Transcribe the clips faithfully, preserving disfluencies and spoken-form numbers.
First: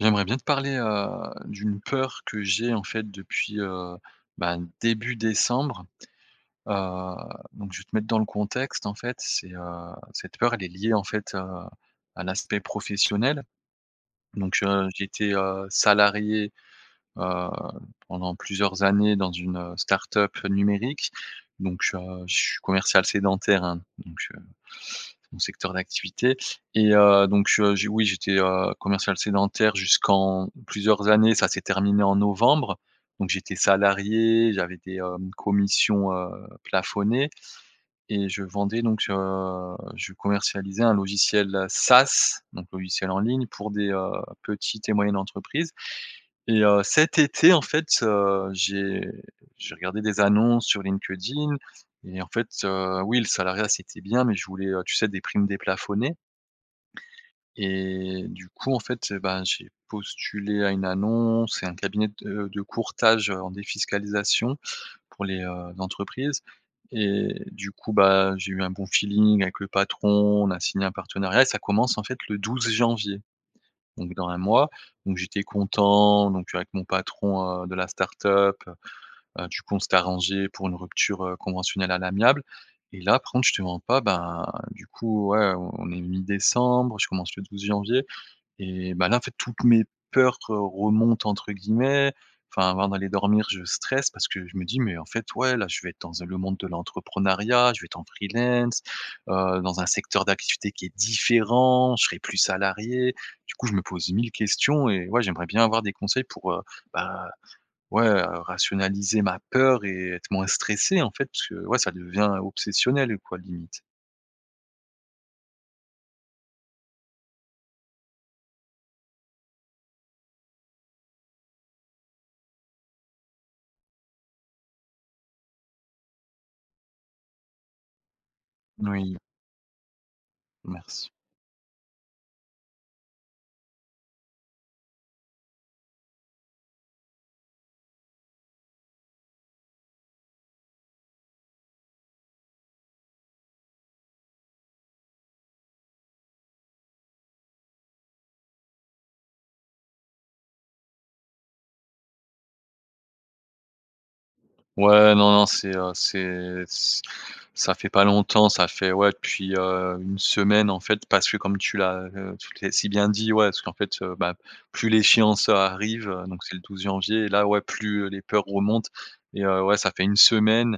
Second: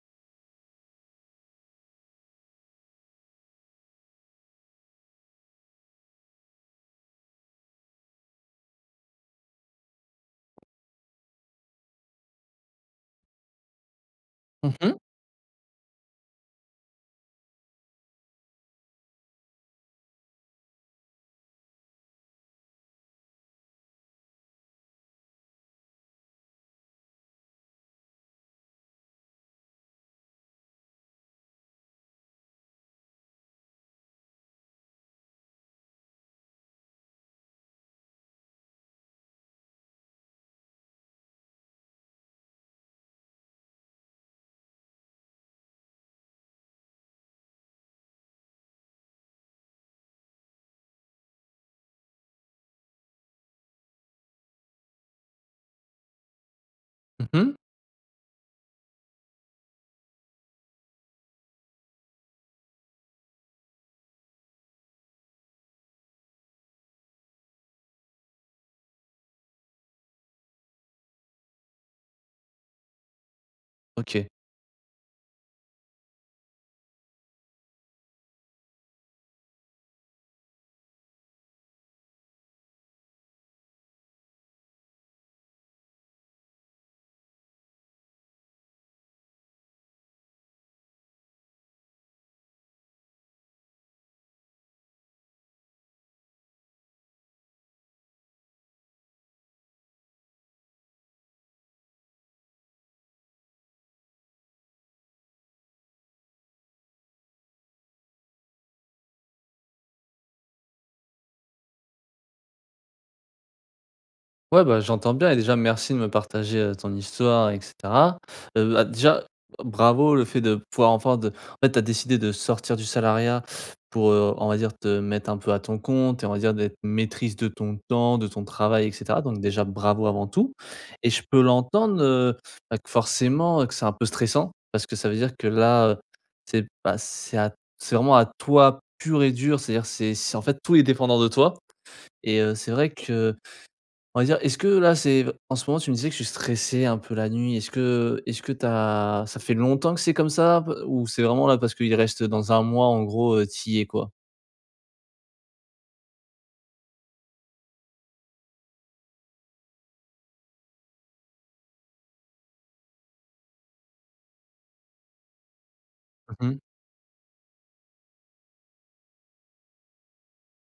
J'aimerais bien te parler, heu, d'une peur que j'ai en fait depuis, heu, ben, début décembre. Heu, donc je vais te mettre dans le contexte en fait, c'est, heu, cette peur elle est liée en fait, heu, à l'aspect professionnel. Donc, Mmh heu, mh. j'étais, heu, salarié, heu, pendant plusieurs années dans une, heu, start-up numérique, donc, heu, je suis commercial sédentaire, hein, donc, heu. C'est mon secteur d'activité, et heu, donc, heu, oui, j'étais, heu, commercial sédentaire jusqu'en plusieurs années, ça s'est terminé en novembre. Donc j'étais salarié, j'avais des, hem, commissions, heu, plafonnées et je vendais donc, heu, je commercialisais un logiciel SaaS, donc logiciel en ligne pour des, heu, petites et moyennes entreprises. Et heu, cet été, en fait, heu, j'ai j'ai regardé des annonces sur LinkedIn et en fait, heu, oui, le salariat c'était bien, mais je voulais, heu, tu sais des primes déplafonnées. Mmh mh. Et du coup, en fait, heu, ben, j'ai postulé à une annonce c'est un cabinet de de courtage, heu, en défiscalisation pour les, heu, entreprises et du coup, bah, j'ai eu un bon feeling avec le patron, on a signé un partenariat, ça commence en fait le douze janvier. Donc OK. dans un mois, donc j'étais content, donc avec mon patron, heu, de la start-up, heu heu, du coup on s'étaient arrangés, pour une rupture, heu, conventionnelle à l'amiable. Et là, par contre je te mens pas, ben, du coup ouais, on est mi-décembre, je commence le douze janvier et bah, là en fait, toutes mes peurs remontent entre guillemets. Enfin, avant d'aller dormir je stresse parce que je me dis: «Mais en fait ouais là, je vais être dans un le monde de l'entrepreneuriat, je vais être en freelance, heu, dans un secteur d'activité qui est différent, je serai plus salarié». Du coup, je me pose mille questions et ouais j'aimerais bien avoir des conseils pour, heu, ben, ouais, heu, rationaliser ma peur et être moins stressé en fait parce que ouais ça devient obsessionnel quoi limite. Ouais, bah, j'entends bien et déjà merci de me partager, heu, ton histoire et cetera. Heu, bah, déjà, e bravo le fait de pouvoir enfin de en fait, tu as décidé de sortir du salariat pour, heu, on va dire, te mettre un peu à ton compte et on va dire d'être maîtrise de ton temps, de ton travail et Oui. cetera, donc déjà bravo avant tout. Et Merci. je peux l'entendre, heu, bah, que forcément, heu, que c'est un peu stressant, parce que ça veut dire que là, heu, c'est pas c'est à c'est vraiment à toi pur et dur, c'est-à-dire, c'est c'est en fait tout est dépendant de toi et heu, c'est vrai que on va dire, est-ce que là, c'est en ce moment tu me disais que tu stressais un peu la nuit, est-ce que est-ce que tu as ça fait longtemps que c'est comme ça un peu? Ou c'est vraiment là parce qu'il reste, heu, dans un mois en gros, heu, tu y es quoi? Ouais non non, c'est, heu, c'est c ça fait pas longtemps ça fait, ouais depuis, heu, une semaine en fait parce que comme tu l'as, heu, tu t'es si bien dit ouais, parce qu'en fait, heu, bah plus l'échéance, heu, arrive, heu, donc Mmh c'est mh. le douze janvier là ouais plus, heu, les peurs remontent et heu, ouais ça fait une semaine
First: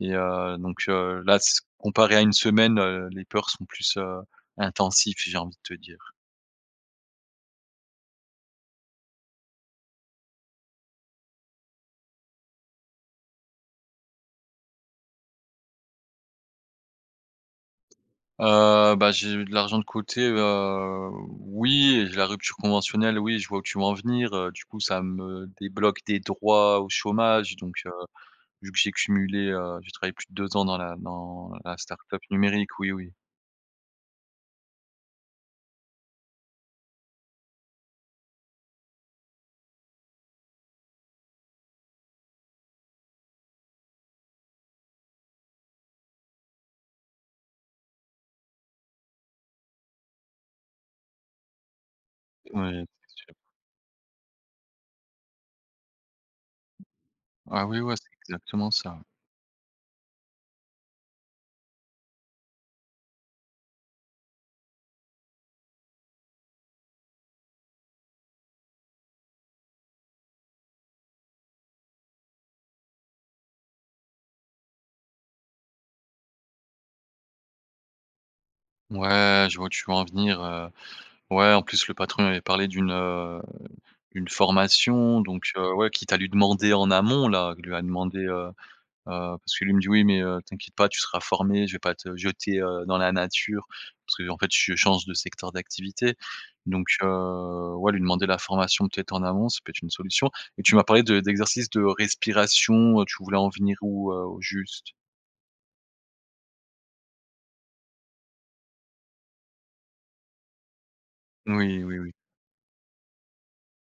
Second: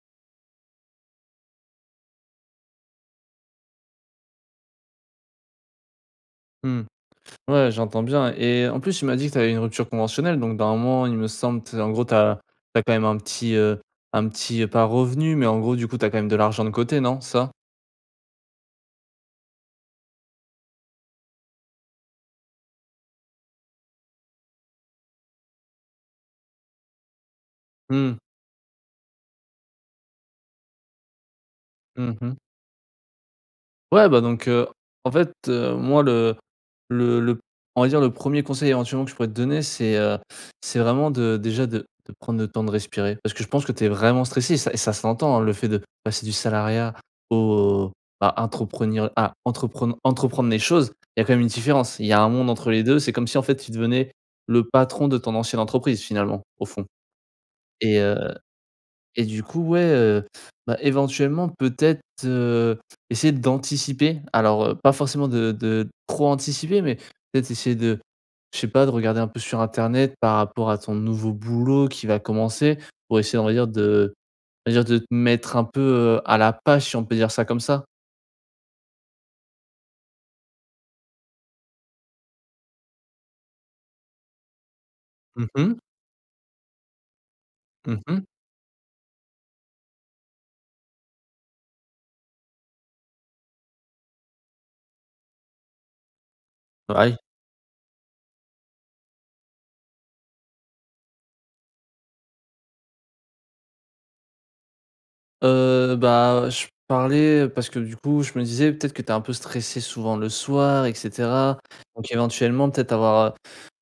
et heu, donc, heu, là s comparé à une semaine, heu, les peurs sont plus, heu, intensives, j'ai envie de te dire. Mmh. Ouais, j'entends bien et en plus tu m'as dit que tu avais une rupture conventionnelle donc dans un moment, il me semble, tu sais en gros tu as tu as quand même un petit, heu, un petit, heu, pas revenu mais en gros du coup t'as quand même de l'argent de côté, non, c'est ça? Heu, bah, j'ai eu de l'argent de côté, heu, oui et la rupture conventionnelle, oui, je vois où tu veux en venir, heu, du coup ça me débloque des droits au chômage donc, heu, Mmh. vu que j'ai cumulé, heu, j'ai travaillé plus de deux ans dans la dans la Mmh start-up mh. numérique, oui, oui. Ouais, bah, donc, heu, en fait, heu, moi le le le on va dire le premier conseil éventuellement que je pourrais te donner c'est, heu, c'est vraiment de déjà de de prendre le temps de respirer. Parce que je pense que tu es vraiment stressé et ça et ça s'entend, hein, le fait de passer du salariat au à à entreprenir à entrepren à entreprendre les choses, il y a quand même une différence. Il y a un monde entre les Ouais, deux, c'est c'est comme sûr. si en fait tu devenais le patron de ton ancienne entreprise finalement, au fond. Ah, oui, ouais, Et, c'est heu, exactement ça, ouais. et du coup, ouais, heu, bah, éventuellement peut-être, heu, essayer d'anticiper. Alors, heu, pas forcément de de trop anticiper mais peut-être essayer de je sais pas, de regarder un peu sur internet par rapport à ton nouveau boulot qui va commencer pour essayer on va dire de va dire de te mettre un peu, heu, à la page, si on peut dire ça comme ça? Mouais, je vois où tu veux en venir, heu, ouais, en plus, le patron il m'avait parlé d'une, heu, une formation, Mmh donc, heu, mh. ouais. Quitte à lui demander en amont là, il lui a Mmh demandé mh. heu, heu, parce qu'il lui me dit: «Oui, mais, heu, t'inquiète pas, tu seras formé, je vais pas te jeter, heu, dans la nature.» parce qu'en fait, je change de secteur d'activité. Donc, Ah, oui? heu. Ouais, lui demander la formation peut-être en avance, ça peut être une solution. Et tu m'as parlé de d'exercices de respiration, heu, tu voulais en venir où, heu, au juste? Heu, bah, heu, je parlais parce que du coup, je me disais, peut-être que tu es un peu stressé souvent le soir et cetera. Moui oui Donc oui. éventuellement peut-être avoir,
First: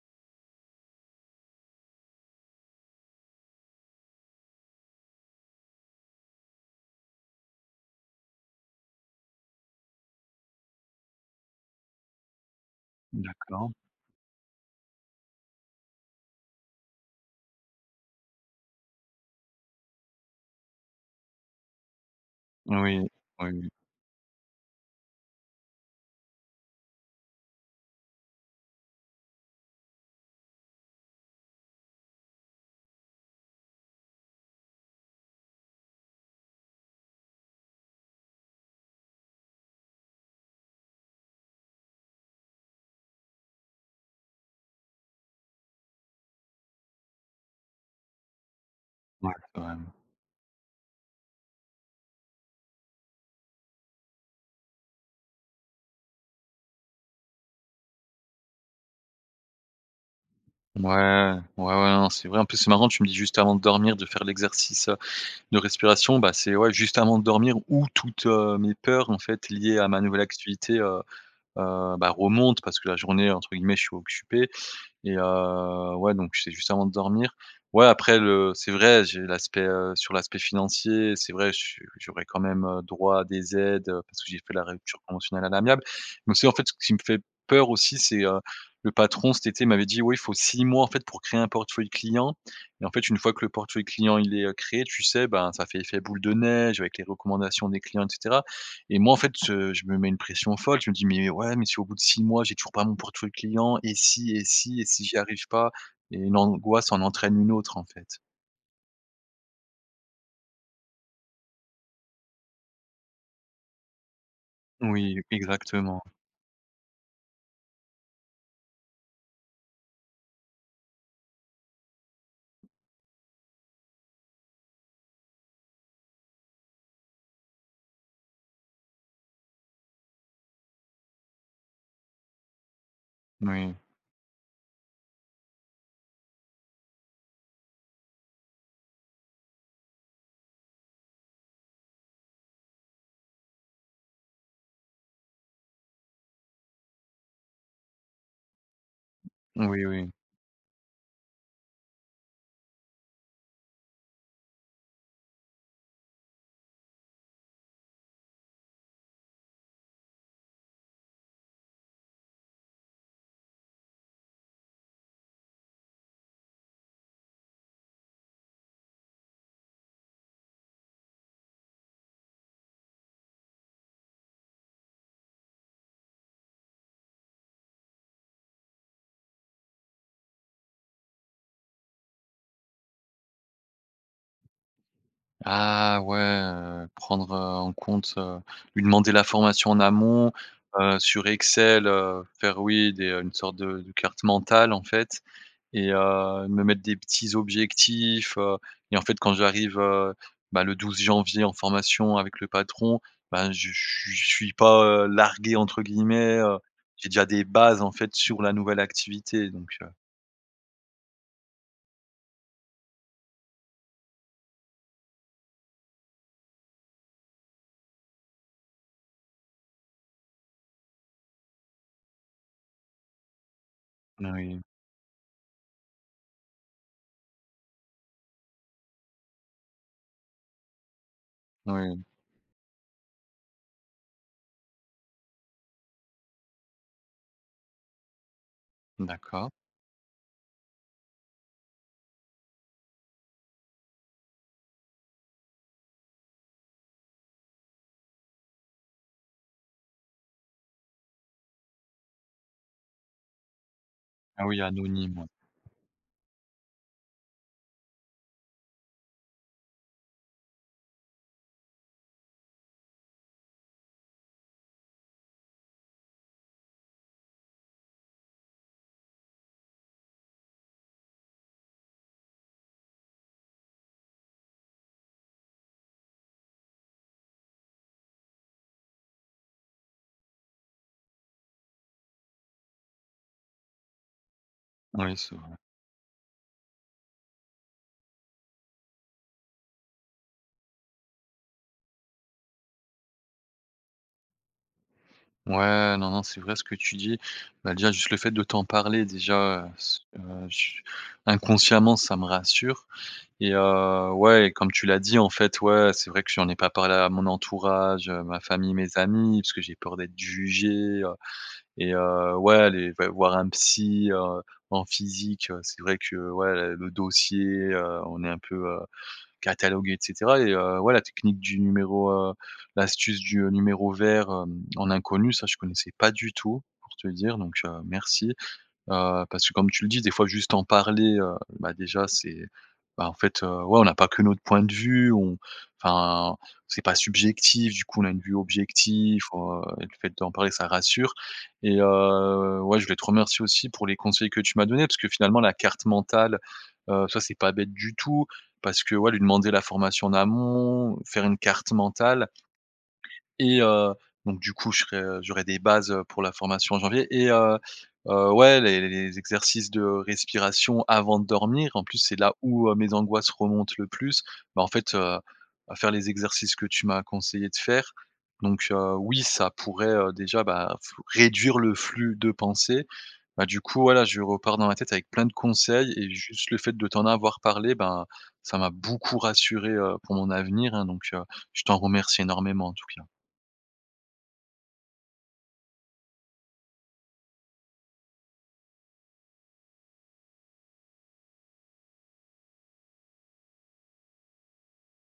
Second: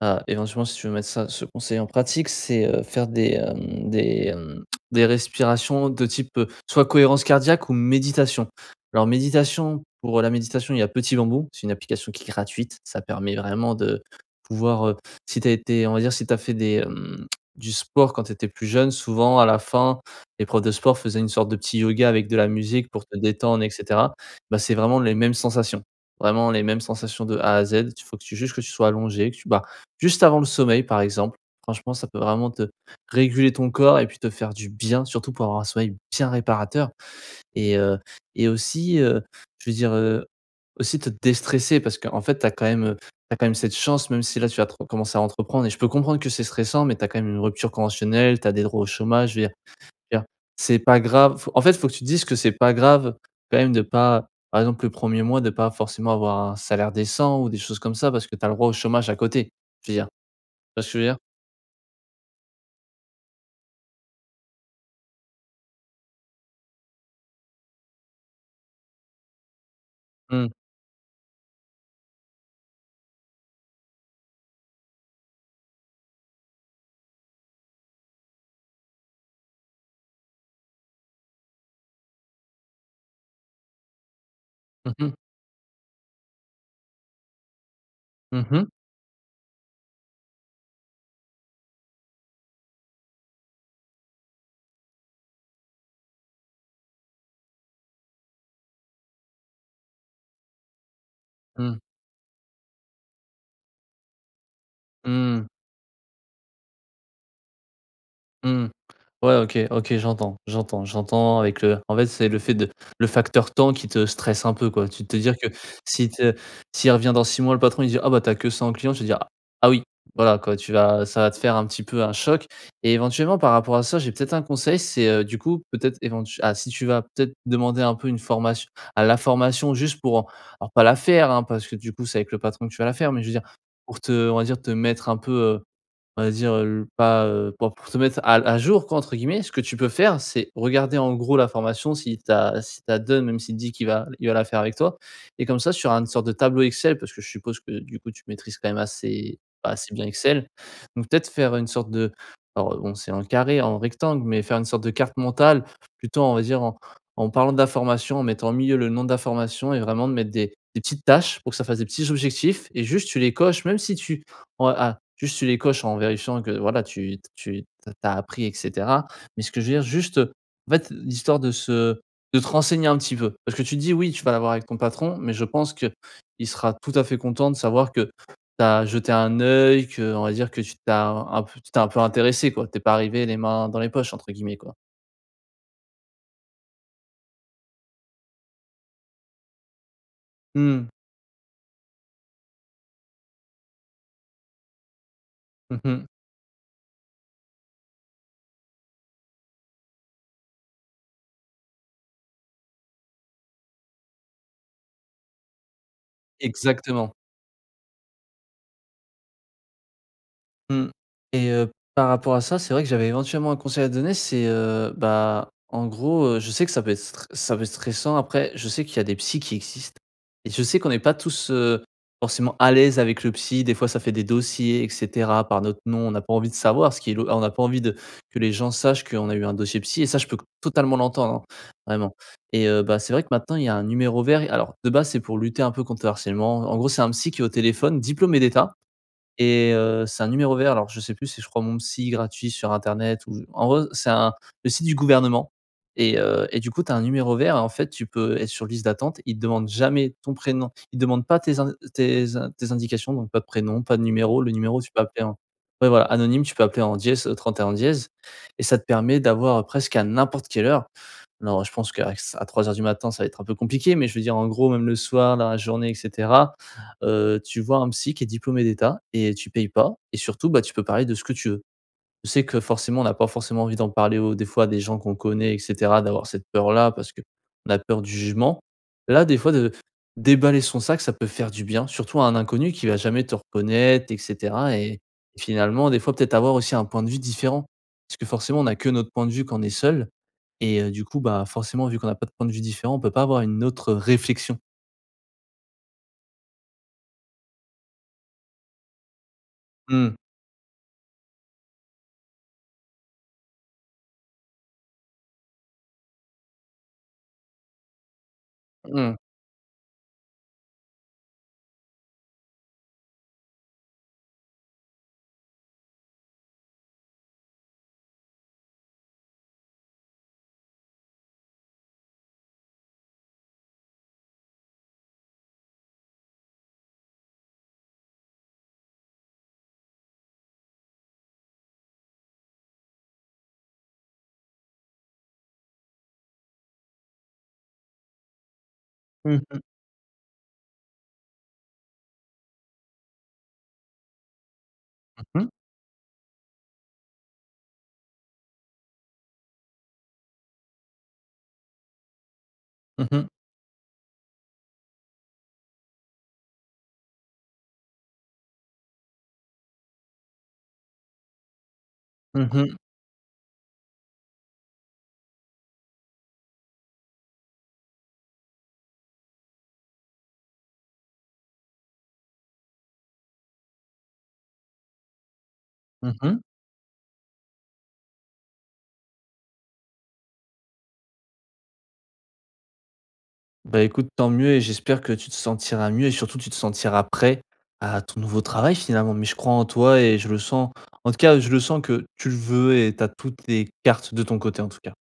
heu, heu, éventuellement si tu veux mettre ça ce conseil en pratique, c'est, heu, faire des hem, des hem, des respirations de type, heu, soit cohérence cardiaque ou méditation. Alors méditation, pour la méditation, il y a Petit Bambou. C'est une application qui est gratuite, ça permet D'accord. vraiment de pouvoir, heu, si tu as été, on va dire, si tu as fait des hem, du sport quand tu étais plus jeune. Souvent à la fin, les profs de sport faisaient une sorte de petit yoga avec de la musique Oui. pour Oui te détendre et oui. cetera. Bah, c'est vraiment les mêmes sensations. Vraiment les mêmes sensations de A à Z. Il faut que tu juste que tu sois allongé, que tu bah, juste avant le sommeil, par exemple. Franchement, ça peut vraiment te réguler ton corps, et puis, te faire du bien surtout, pour avoir un sommeil bien réparateur. Et heu et aussi, heu, je veux dire, heu, aussi te déstresser parce qu'en fait tu as quand même, heu, tu as quand même cette chance même si là, tu vas re commencer à entreprendre, et je peux comprendre que stressant. Mais, tu as quand même une rupture conventionnelle. Tu as des droits au Ouais. chômage. Je veux dire Quand même. je veux dire, c'est pas grave, en fait, faut que tu dises que, c'est pas grave, quand même de pas par exemple, le premier mois, de pas forcément avoir un salaire décent. Ou des choses comme ça. Parce que, tu as le droit au chômage à côté. Je veux dire. Tu vois ce que je veux dire? Ouais. Ouais ouais. Non, c'est vrai, en plus, c'est marrant, tu me dis, juste avant de dormir, de faire l'exercice, heu, de respiration. Bah, c'est ouais juste avant de dormir où toutes, heu, mes peurs en fait liées à ma nouvelle Mmh. activité, heu, heu, bah, remontent parce que la journée, heu, entre guillemets «je suis occupé» et heu, ouais, donc c'est juste avant de dormir. Ouais, après le c'est vrai j'ai l'aspect, heu sur l'aspect financier, c'est vrai, je suis j'aurais quand même, heu, droit à des aides, heu, parce que j'ai fait la Mmh rupture mh. conventionnelle à l'amiable. Donc, c'est en fait, ce qui me fait peur aussi c'est, heu, Mmh mh. le patron cet été m'avait dit: «Oui, il faut six mois, en fait, pour créer un portefeuille clients» et en fait, une fois que le portefeuille client, il est, heu, créé, tu sais, bah, ça fait effet boule de neige avec les recommandations des clients et cetera. Et moi, en fait, je je me mets une pression folle. Je me dis: «Mais ouais, mais si Mmh. au bout de six mois, j'ai toujours pas mon portefeuille client et si et si et si j'y arrive Mmh. pas» et une angoisse en entraîne une autre, en fait. Mmh. Ouais, OK OK j'entends j'entends j'entends avec le en fait, c'est le fait de le facteur temps qui te stresse un peu, quoi. Tu te Oui, dire que, exactement. s'il te s'il revient dans six mois le patron, il dire: «Ah bah, tu as que ça en clients», tu vas dire «Ah oui». Voilà quoi, tu vas ça va te faire, heu, un petit peu un choc et éventuellement, par rapport à ça. J'ai peut-être un conseil. C'est heu, du coup, peut-être, éventue ah! Si tu vas peut-être demander un peu une formation à la formation, juste pour alors, pas la faire, hein, parce que du coup c'est avec le patron que tu vas la faire. Mais, je veux dire, Oui. pour te heu, on va dire te mettre un peu, heu, on va dire, heu, pas heu, pour te «mettre à à jour», quoi, entre guillemets. Ce que tu peux faire, c'est, regarder en gros la formation, si tu as s'il te la donne même s'il dit qu'il va il va la faire avec toi, et comme ça, sur un une sorte de tableau Excel, parce que je suppose que du coup, tu maîtrises quand même assez bah, Oui assez bien oui. Excel. Donc, peut-être faire une sorte de bon, c'est en carré, en rectangle, mais faire une sorte de carte mentale plutôt, on va dire, en en parlant de la formation. En mettant, au milieu, le nom de la formation et vraiment de mettre des des petites tâches pour que ça fasse des petits objectifs et juste tu les coches, même si tu en ah! Juste tu les coches, en vérifiant que, voilà, tu tu tu as appris, et cetera. Mais, ce que je veux dire, juste heu, en fait, l'histoire de se de te renseigner un petit peu. Parce que tu te dis: «Oui tu vas l'avoir avec ton patron» mais je pense que, il sera tout à fait content de savoir que tu as jeté un œil, que, on va dire, que tu tu as un peu tu t'es un peu intéressé, quoi. Tu es pas arrivé, «les mains dans les poches», entre guillemets, quoi. Ah ouais, heu, prendre, heu, en compte, heu lui demander la formation en amont, Mmh. heu, sur Excel, heu, faire oui, des heu, une sorte de de carte mentale, en fait Mmh et mh. heu, me mettre des petits objectifs, heu et en fait, quand j'arrive, heu, bah, le douze janvier en formation avec le patron, bah, je je suis je suis pas, heu, «largué» entre guillemets, heu, j'ai Exactement. déjà des bases en fait sur la nouvelle activité donc, heu. Mmh et heu, par rapport à ça, c'est vrai que j'avais éventuellement un conseil à donner. C'est, heu, bah, en gros, heu, je sais que ça peut être stre ça peut être stressant. Après, je sais qu'il y a des psy qui existent et je sais qu'on est pas tous, heu, forcément à l'aise avec le psy. Des fois, ça fait des Ah, oui. dossiers et cetera, par notre nom. On n'a pas envie de savoir ce qui est lo on a pas envie de que les gens sachent qu'on a eu un dossier psy et ça je peux co totalement l'entendre, Ouais. vraiment et heu, bah, c'est vrai que, maintenant, il y a un numéro vert et alors, de base, c'est pour lutter un peu contre le harcèlement. En gros, c'est un psy qui est au téléphone, diplômé d'État D'accord. et heu, c'est un numéro vert. Alors, je sais plus si, je crois «mon psy gratuit» sur internet ou, en gros, c'est un le site du gouvernement et heu, et du coup tu as un numéro vert et en fait, tu peux être sur liste d'attente. Ils te demandent jamais ton prénom. Ils demandent pas tes in tes in tes indications. Donc, pas de prénom, pas de numéro Ah le oui, numéro. Tu peux anonyme, appeler ouais. en, ouais, voilà, anonyme. Tu peux appeler en dièse, au trente-et-un dièse et ça te permet d'avoir presqu'à n'importe quelle heure. Non, ouais, je pense qu'avec ç à trois heures du matin, ça va être un peu compliqué. Mais, je veux dire, en gros, même le soir, dans la journée et cetera, heu, tu vois un psy qui est diplômé d'État et tu payes pas et surtout, bah, tu peux parler de ce que tu veux. Je sais que, forcément, on a pas forcément envie d'en parler au des fois à des gens qu'on connaît et cetera. D'avoir cette peur-là parce que la peur du jugement. Là, des fois, de déballer son sac ça peut faire du bien surtout à un inconnu qui va jamais te reconnaître et cetera et Ah, oui, c'est vrai. finalement, des fois, peut-être avoir aussi un point de vue différent parce que, forcément, on a que notre point de vue quand on est seul et, heu, du coup, bah, forcément vu qu'on a pas de point de vue différent, on peut pas avoir une autre réflexion. Ouais, non non. C'est vrai ce que tu dis. Bah, déjà, juste le fait de t'en parler, déjà, heu, ce Mmh. heu, ch inconsciemment ça me rassure et, heu, ouais, comme tu l'as dit, en fait, ouais. C'est vrai que j'en ai pas parlé à mon entourage, ma famille, mes Mmh. amis, parce que j'ai peur d'être jugé, heu et, heu, ouais, les v voir un psy, heu, en physique, c'est vrai que, ouais, le dossier, heu, on est un peu, heu, catalogué et cetera et, heu, ouais la technique du numéro, heu, l'astuce du, heu, numéro vert, hem, en inconnu, ça je connaissais pas du tout, pour te dire. Donc, heu, merci, heu, parce que, comme tu le dis, des fois, juste en parler, heu, bah, déjà, c'est, bah, en fait, heu, ouais, on a pas que notre point de vue. On, enfin, c'est pas subjectif du coup. On a une vue objectif, Mmh mh. heu, et le fait d'en parler ça rassure et heu, ouais, je voulais te remercier aussi pour les conseils que tu m'as donnés parce que, finalement, Mmh mh. la carte mentale, heu, ça c'est pas bête du tout parce que, ouais, lui demander la formation en amont, faire une carte mentale Mmh mh. et, heu, donc, du coup, je serai, heu, j'aurai des bases heu pour la formation en janvier et, heu heu, ouais les les les les exercices de respiration avant de dormir. En plus, c'est là, Mmh où, heu, mh. mes angoisses remontent le plus, bah, en fait, heu heu, faire les exercices que tu m'as conseillés de faire. Donc, heu, oui, ça pourrait, heu, déjà, bah, flou réduire le flux de pensées. Bah, du coup, voilà, je repars dans ma tête avec plein de conseils et Mmh mh. juste le fait de t'en avoir parlé, ben, ça m'a beaucoup rassuré, heu, pour mon avenir, hein. Donc, heu, je t'en remercie énormément, en tout cas. Bah, écoute, tant mieux et j'espère que tu te sentiras mieux et surtout tu te sentiras prêt à ton nouveau travail, finalement. Mais, je crois en toi et je le sens. En tout cas, je le sens que tu veux et tu as toutes les cartes de ton côté, en tout cas.